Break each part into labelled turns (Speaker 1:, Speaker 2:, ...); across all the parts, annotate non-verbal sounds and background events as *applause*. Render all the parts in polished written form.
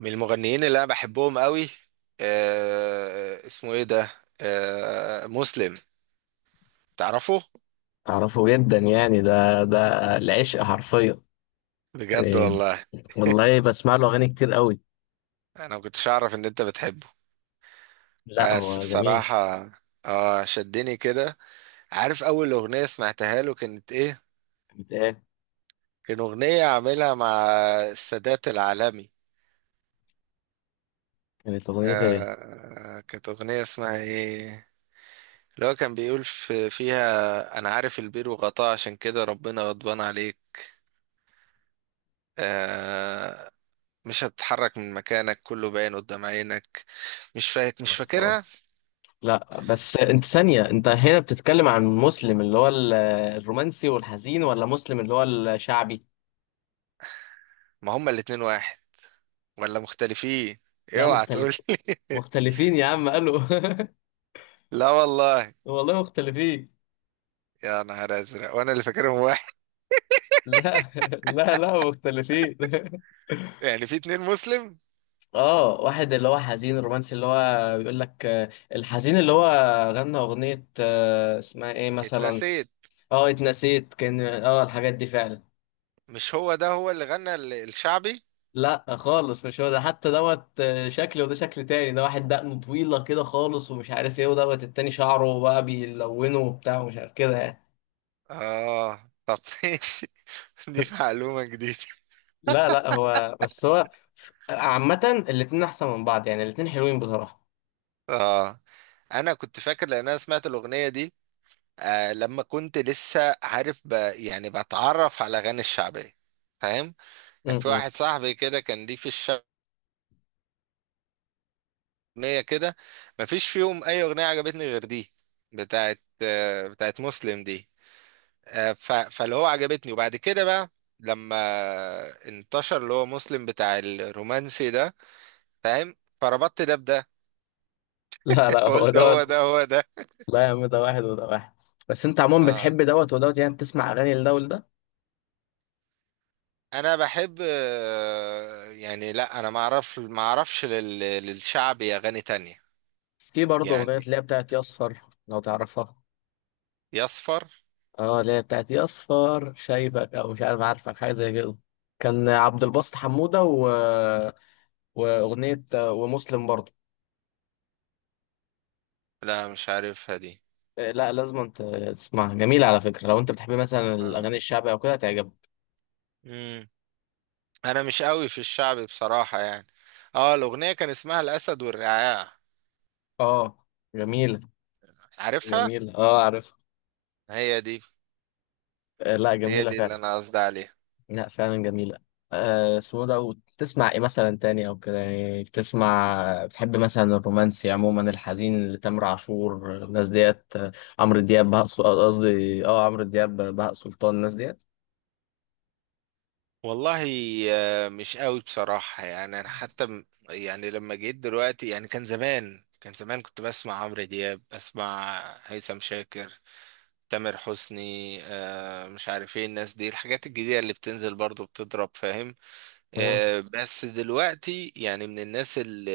Speaker 1: من المغنيين اللي انا بحبهم قوي. اسمه ايه ده؟ آه، مسلم. تعرفه؟
Speaker 2: أعرفه جدا، يعني ده العشق حرفيا.
Speaker 1: بجد،
Speaker 2: يعني
Speaker 1: والله.
Speaker 2: والله، بسمع له أغاني كتير قوي.
Speaker 1: انا ما كنتش اعرف ان انت بتحبه.
Speaker 2: لا،
Speaker 1: بس
Speaker 2: هو جميل.
Speaker 1: بصراحة، اه شدني كده. عارف اول اغنية سمعتها له كانت ايه؟
Speaker 2: كانت إيه؟
Speaker 1: كان اغنية عاملها مع السادات العالمي.
Speaker 2: كانت أغنية إيه؟
Speaker 1: كانت اغنية اسمها ايه اللي هو كان بيقول في فيها انا عارف البير وغطاه، عشان كده ربنا غضبان عليك. آه. مش هتتحرك من مكانك، كله باين قدام عينك. مش
Speaker 2: معرفة، آه.
Speaker 1: فاكرها.
Speaker 2: لا بس أنت ثانية، أنت هنا بتتكلم عن مسلم اللي هو الرومانسي والحزين، ولا مسلم اللي هو الشعبي؟
Speaker 1: ما هما الاتنين واحد ولا مختلفين؟
Speaker 2: لا،
Speaker 1: اوعى تقول
Speaker 2: مختلف.
Speaker 1: لي. *laughs*
Speaker 2: مختلفين يا عم، قالوا *laughs*
Speaker 1: لا والله.
Speaker 2: والله مختلفين.
Speaker 1: يا نهار ازرق وانا اللي فاكرهم واحد.
Speaker 2: لا لا لا، مختلفين *laughs*
Speaker 1: *laughs* يعني في اتنين مسلم؟
Speaker 2: اه، واحد اللي هو حزين رومانسي اللي هو بيقول لك، الحزين اللي هو غنى اغنية، اسمها ايه مثلا؟
Speaker 1: اتنسيت.
Speaker 2: اه اتنسيت، كان الحاجات دي فعلا.
Speaker 1: مش هو ده هو اللي غنى الشعبي؟
Speaker 2: لا خالص، مش هو ده، حتى دوت شكل وده شكل تاني، ده واحد دقنه طويلة كده خالص ومش عارف ايه، ودوت التاني شعره بقى بيلونه وبتاع ومش عارف كده يعني.
Speaker 1: اه طب، *laughs* ماشي. دي معلومة جديدة.
Speaker 2: لا لا، هو بس هو عامة الاتنين احسن من بعض، يعني الاتنين حلوين بصراحة.
Speaker 1: اه، انا كنت فاكر لان انا سمعت الاغنية دي لما كنت لسه عارف يعني بتعرف على اغاني الشعبية، فاهم.
Speaker 2: م-
Speaker 1: كان في واحد
Speaker 2: م.
Speaker 1: صاحبي كده كان ليه في الشعب أغنية كده، مفيش فيهم أي أغنية عجبتني غير دي. بتاعت بتاعت مسلم دي. فاللي هو عجبتني، وبعد كده بقى لما انتشر اللي هو مسلم بتاع الرومانسي ده، فاهم، فربطت ده بده.
Speaker 2: لا
Speaker 1: *laughs*
Speaker 2: لا، هو
Speaker 1: قلت
Speaker 2: ده.
Speaker 1: هو ده هو ده.
Speaker 2: لا يا عم، ده واحد وده واحد. بس انت عموما
Speaker 1: اه
Speaker 2: بتحب دوت ودوت، يعني بتسمع اغاني لدول ده.
Speaker 1: انا بحب، يعني لا انا ما اعرفش للشعبي اغاني تانية
Speaker 2: في برضه اغنيه
Speaker 1: يعني.
Speaker 2: اللي هي بتاعت يا اصفر، لو تعرفها.
Speaker 1: يصفر.
Speaker 2: اه، اللي هي بتاعت يا اصفر شايفك، او مش عارف عارفك، حاجه زي كده. كان عبد الباسط حموده واغنيه ومسلم برضه.
Speaker 1: لا مش عارفها دي.
Speaker 2: آه، لا لازم انت تسمعها، جميله على فكره، لو انت بتحب مثلا الاغاني الشعبيه او كده هتعجبك.
Speaker 1: اه انا مش قوي في الشعبي بصراحة يعني. اه الاغنية كان اسمها الاسد والرعاع.
Speaker 2: اه جميله.
Speaker 1: عارفها.
Speaker 2: جميله، اه عارف.
Speaker 1: هي دي.
Speaker 2: آه، لا
Speaker 1: هي
Speaker 2: جميله
Speaker 1: دي اللي
Speaker 2: فعلا.
Speaker 1: انا قصدي عليها.
Speaker 2: لا فعلا جميلة. آه، اسمه ده، وتسمع ايه مثلا تاني او كده يعني، بتسمع بتحب مثلا الرومانسي عموما الحزين لتامر عاشور الناس ديت، عمرو دياب بهاء سل- آه، قصدي اه عمرو دياب بهاء سلطان الناس ديت.
Speaker 1: والله، مش قوي بصراحة يعني. انا حتى يعني لما جيت دلوقتي يعني، كان زمان كنت بسمع عمرو دياب، بسمع هيثم شاكر، تامر حسني، مش عارف ايه الناس دي. الحاجات الجديدة اللي بتنزل برضو بتضرب، فاهم.
Speaker 2: مم.
Speaker 1: بس دلوقتي يعني من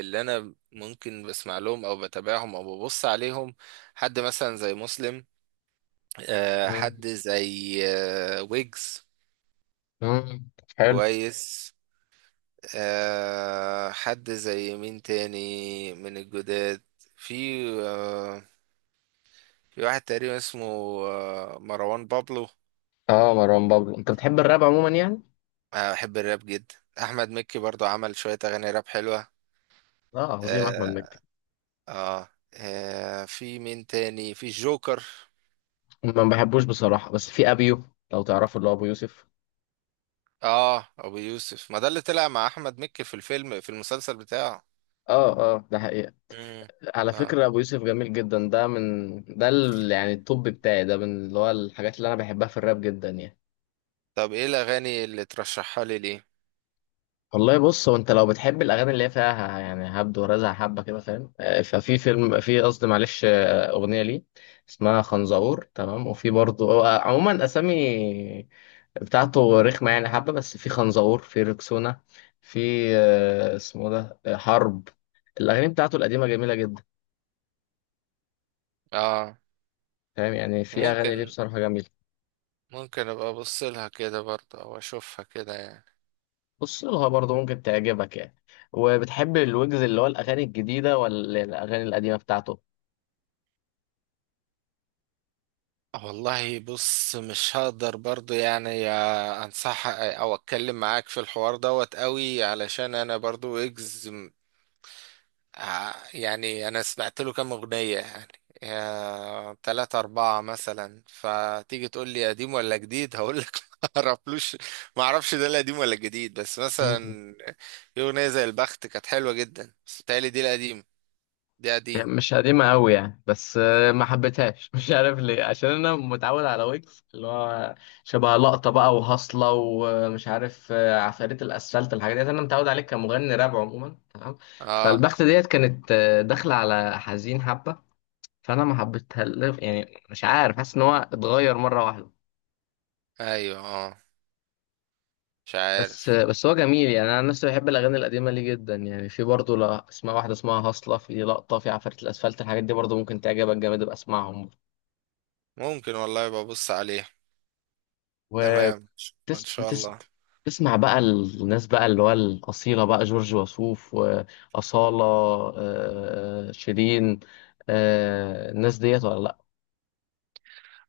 Speaker 1: اللي انا ممكن بسمع لهم او بتابعهم او ببص عليهم حد مثلا زي مسلم،
Speaker 2: مم.
Speaker 1: حد زي ويجز.
Speaker 2: مم. حلو.
Speaker 1: كويس. حد زي مين تاني من الجداد؟ في، آه، في واحد تقريبا اسمه مروان بابلو.
Speaker 2: اه مروان بابلو، انت بتحب الراب عموما يعني؟
Speaker 1: أنا بحب الراب جدا. احمد مكي برضو عمل شوية اغاني راب حلوة.
Speaker 2: اه، عظيم احمد
Speaker 1: آه.
Speaker 2: مكي.
Speaker 1: اه. في مين تاني؟ في الجوكر.
Speaker 2: ما بحبوش بصراحة، بس في ابيو، لو تعرفوا اللي هو ابو يوسف.
Speaker 1: اه ابو يوسف. ما ده اللي طلع مع احمد مكي في الفيلم، في المسلسل بتاعه.
Speaker 2: اه اه، ده حقيقة.
Speaker 1: مم.
Speaker 2: على
Speaker 1: اه
Speaker 2: فكرة، أبو يوسف جميل جدا، ده من ده يعني الطب بتاعي ده من اللي هو الحاجات اللي أنا بحبها في الراب جدا يعني.
Speaker 1: طب ايه الاغاني اللي ترشحها لي ليه؟
Speaker 2: والله بص، هو أنت لو بتحب الأغاني اللي هي فيها يعني هبد ورزع حبة كده فاهم، ففي فيلم، في قصدي معلش، أغنية ليه اسمها خنزقور، تمام. وفي برضه هو عموما أسامي بتاعته رخمة يعني حبة، بس في خنزقور، في ركسونا، في، اسمه ده، حرب. الأغاني بتاعته القديمة جميلة جدا،
Speaker 1: اه
Speaker 2: فاهم، يعني في أغاني ليه
Speaker 1: ممكن
Speaker 2: بصراحة جميلة.
Speaker 1: ممكن ابقى ابص لها كده برضه او اشوفها كده يعني.
Speaker 2: بص لها برضه ممكن تعجبك يعني. وبتحب الويجز، اللي هو الأغاني الجديدة ولا الأغاني القديمة بتاعته؟
Speaker 1: والله بص مش هقدر برضه يعني يا انصح او اتكلم معاك في الحوار دوت قوي، علشان انا برضه اجز. يعني انا سمعت له كام اغنيه يعني، يا تلاتة أربعة مثلا، فتيجي تقول لي قديم ولا جديد هقول لك *laughs* ما اعرفلوش. ما اعرفش ده القديم ولا الجديد. بس
Speaker 2: م- م.
Speaker 1: مثلا في أغنية زي البخت كانت حلوة جدا، بس بتهيألي دي القديم. دي قديم.
Speaker 2: يعني مش قديمة أوي يعني، بس ما حبيتهاش *laughs* مش عارف ليه، عشان أنا متعود على ويجز اللي هو شبه لقطة بقى وهصلة ومش عارف، عفاريت الأسفلت، الحاجات ديت أنا متعود عليه كمغني راب عموما، تمام.
Speaker 1: اه
Speaker 2: فالبخت ديت كانت داخلة على حزين حبة، فأنا ما حبيتها، يعني مش عارف، حاسس إن هو اتغير مرة واحدة.
Speaker 1: ايوه اه. مش
Speaker 2: بس
Speaker 1: عارف.
Speaker 2: بس هو جميل يعني. انا عن نفسي بحب الاغاني القديمه ليه جدا، يعني في برضه، لا، اسمها واحده اسمها هصله، في لقطه، في عفارة الاسفلت، الحاجات دي برضه ممكن تعجبك جامد، ابقى اسمعهم.
Speaker 1: ممكن، والله، ببص عليه. تمام، ان
Speaker 2: وبتس
Speaker 1: شاء
Speaker 2: بتس...
Speaker 1: الله.
Speaker 2: تسمع بقى الناس بقى اللي هو الاصيله بقى، جورج وسوف واصاله، شيرين، الناس ديت ولا لا؟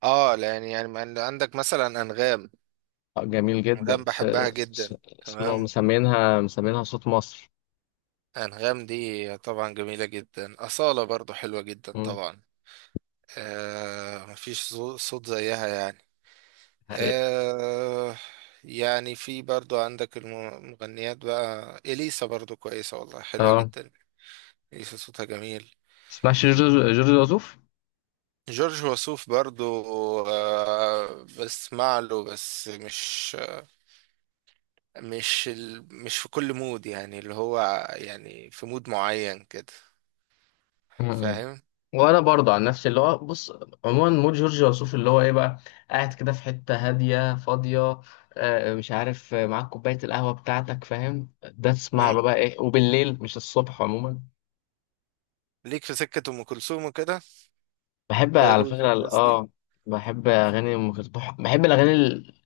Speaker 1: اه لان يعني ما عند- عندك مثلا انغام.
Speaker 2: آه، جميل جدا،
Speaker 1: انغام بحبها
Speaker 2: س...
Speaker 1: جدا،
Speaker 2: اسمه
Speaker 1: تمام.
Speaker 2: مسمينها صوت مصر.
Speaker 1: أنغام دي طبعا جميلة جدا. أصالة برضو حلوة جدا
Speaker 2: مم.
Speaker 1: طبعا. آه، مفيش صوت زيها يعني.
Speaker 2: حقيقة.
Speaker 1: آه. يعني في برضو عندك المغنيات بقى، إليسا برضو كويسة والله، حلوة
Speaker 2: اه.
Speaker 1: جدا. إليسا صوتها جميل.
Speaker 2: تسمعش جورج وسوف؟
Speaker 1: جورج وسوف برضو آه بسمع له، بس مش في كل مود يعني اللي هو، يعني في مود معين كده،
Speaker 2: مم.
Speaker 1: فاهم.
Speaker 2: وانا برضه عن نفسي، اللي هو بص، عموما مود جورج وسوف اللي هو ايه بقى، قاعد كده في حته هاديه فاضيه، مش عارف، معاك كوبايه القهوه بتاعتك فاهم، ده تسمع
Speaker 1: مم.
Speaker 2: له بقى ايه وبالليل مش الصبح عموما.
Speaker 1: ليك في سكة أم كلثوم وكده،
Speaker 2: بحب على
Speaker 1: فيروز
Speaker 2: فكره
Speaker 1: والناس دي.
Speaker 2: بحب اغاني ام كلثوم. بحب الاغاني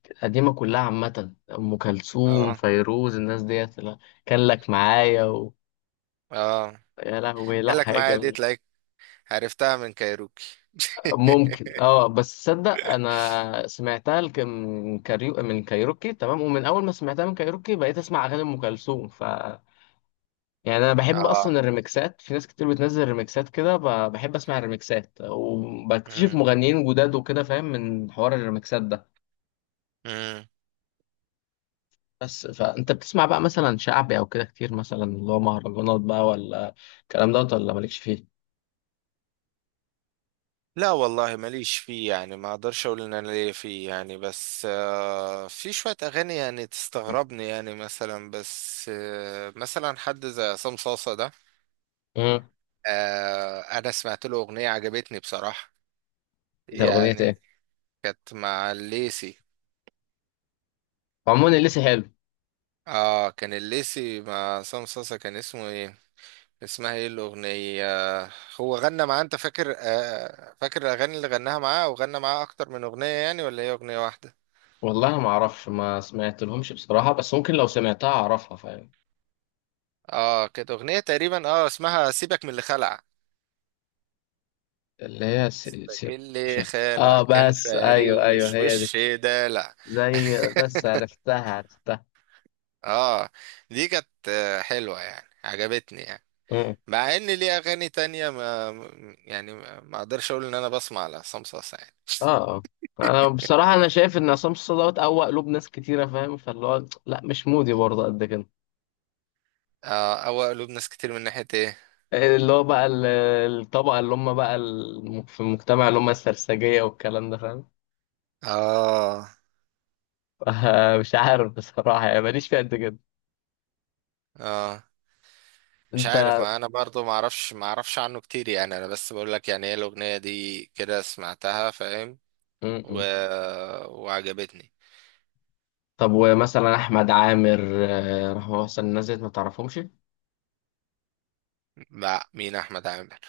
Speaker 2: القديمه كلها عامه، ام كلثوم
Speaker 1: اه.
Speaker 2: فيروز الناس ديت، لا، كان لك معايا
Speaker 1: اه.
Speaker 2: يا لهوي، لا
Speaker 1: قال لك
Speaker 2: حاجه
Speaker 1: معايا دي
Speaker 2: جميله.
Speaker 1: تلاقيك، عرفتها من كايروكي.
Speaker 2: ممكن، اه، بس تصدق انا سمعتها من كايروكي، تمام، ومن اول ما سمعتها من كايروكي بقيت اسمع اغاني ام كلثوم. يعني انا
Speaker 1: *laughs*
Speaker 2: بحب اصلا
Speaker 1: اه.
Speaker 2: الريمكسات، في ناس كتير بتنزل ريمكسات كده، بحب اسمع الريمكسات، وبكتشف
Speaker 1: مم.
Speaker 2: مغنيين جداد وكده فاهم، من حوار الريمكسات ده.
Speaker 1: مم.
Speaker 2: بس فانت بتسمع بقى مثلا شعبي او كده كتير، مثلا اللي هو مهرجانات بقى، ولا الكلام دوت، ولا مالكش فيه؟
Speaker 1: لا والله ماليش فيه يعني، ما اقدرش اقول ان انا ليا فيه يعني، بس في شوية اغاني يعني تستغربني يعني. مثلا، بس مثلا حد زي عصام صاصة ده،
Speaker 2: امم.
Speaker 1: آه انا سمعت له اغنية عجبتني بصراحة
Speaker 2: ده اغنيه
Speaker 1: يعني.
Speaker 2: ايه؟
Speaker 1: كانت مع الليسي.
Speaker 2: عموما اللي لسه حلو.
Speaker 1: اه كان الليسي مع عصام صاصة. كان اسمه ايه؟ اسمها ايه الاغنيه؟ هو غنى معاه، انت فاكر؟ فاكر الاغاني اللي غناها معاه، او غنى معاه اكتر من اغنيه يعني ولا هي اغنيه واحده؟
Speaker 2: والله ما اعرفش، ما سمعت لهمش بصراحة، بس ممكن لو سمعتها اعرفها فاهم.
Speaker 1: اه كانت اغنيه تقريبا، اه اسمها سيبك من اللي خلع.
Speaker 2: اللي هي
Speaker 1: سيبك
Speaker 2: مش
Speaker 1: اللي
Speaker 2: عارف.
Speaker 1: خلع
Speaker 2: اه،
Speaker 1: كان
Speaker 2: بس
Speaker 1: فاري
Speaker 2: ايوه ايوه،
Speaker 1: ومش
Speaker 2: هي دي.
Speaker 1: وش دلع.
Speaker 2: زي، بس عرفتها عرفتها.
Speaker 1: اه دي كانت حلوه يعني عجبتني يعني،
Speaker 2: مم.
Speaker 1: مع ان ليه اغاني تانية ما يعني، ما اقدرش اقول ان انا بسمع لعصام صاصا يعني.
Speaker 2: اه اه. انا بصراحة انا شايف ان عصام صاصا دوت اقوى قلوب ناس كتيرة فاهم، فاللي هو لا مش مودي برضه قد كده.
Speaker 1: اه. او قلوب ناس كتير من ناحيه ايه؟
Speaker 2: اللي هو بقى الطبقة اللي هم بقى في المجتمع، اللي هم السرسجية والكلام ده، فاهم.
Speaker 1: اه.
Speaker 2: *laughs* مش عارف بصراحة يعني، ماليش فيها قد كده.
Speaker 1: اه. مش
Speaker 2: انت.
Speaker 1: عارف، ما انا برضو ما اعرفش عنه كتير يعني. انا بس بقول لك يعني ايه الاغنيه دي كده سمعتها، فاهم، و... وعجبتني.
Speaker 2: طب ومثلا احمد عامر، راح مثلا الناس ديت ما تعرفهمش؟
Speaker 1: مع مين احمد عامر؟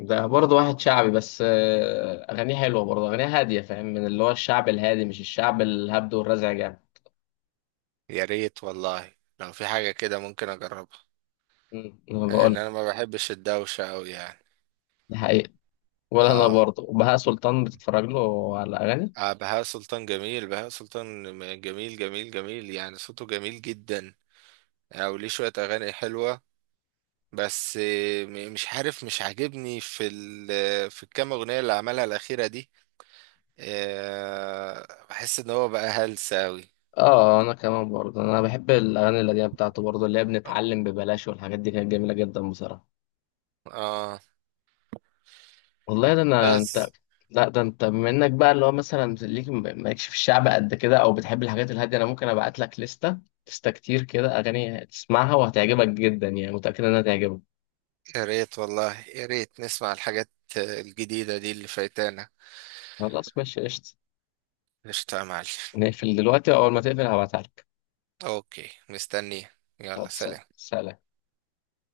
Speaker 2: ده برضه واحد شعبي، بس اغانيه حلوه برضه، اغانيه هاديه، فاهم، من اللي هو الشعب الهادي مش الشعب الهبد والرزع جامد.
Speaker 1: يا ريت والله لو في حاجه كده ممكن اجربها،
Speaker 2: انا بقول
Speaker 1: لان
Speaker 2: لك،
Speaker 1: انا ما بحبش الدوشه قوي يعني.
Speaker 2: ده حقيقي. ولا انا
Speaker 1: اه.
Speaker 2: برضه. وبهاء سلطان بتتفرج له على اغاني؟
Speaker 1: بهاء سلطان جميل. بهاء سلطان جميل جميل جميل يعني. صوته جميل جدا. وليه شويه اغاني حلوه. بس مش عارف، مش عاجبني في في الكام اغنيه اللي عملها الاخيره دي. بحس ان هو بقى هلس اوي.
Speaker 2: اه انا كمان برضه، انا بحب الاغاني القديمه بتاعته برضه، اللي هي بنتعلم ببلاش والحاجات دي كانت جميله جدا بصراحه.
Speaker 1: اه
Speaker 2: والله ده، انا انت،
Speaker 1: بس.
Speaker 2: لا ده انت بما انك بقى اللي هو مثلا ليك مالكش في الشعب قد كده، او بتحب الحاجات الهاديه، انا ممكن ابعت لك لستة كتير كده اغاني تسمعها وهتعجبك جدا، يعني متاكد انها تعجبك.
Speaker 1: يا ريت والله، يا ريت نسمع الحاجات الجديدة دي اللي فايتانا.
Speaker 2: خلاص ماشي، قشطه.
Speaker 1: قشطة يا معلم.
Speaker 2: نقفل دلوقتي، واول ما تقفل هبعتها لك.
Speaker 1: اوكي، مستنيه. يلا،
Speaker 2: خلاص،
Speaker 1: سلام.
Speaker 2: سلام.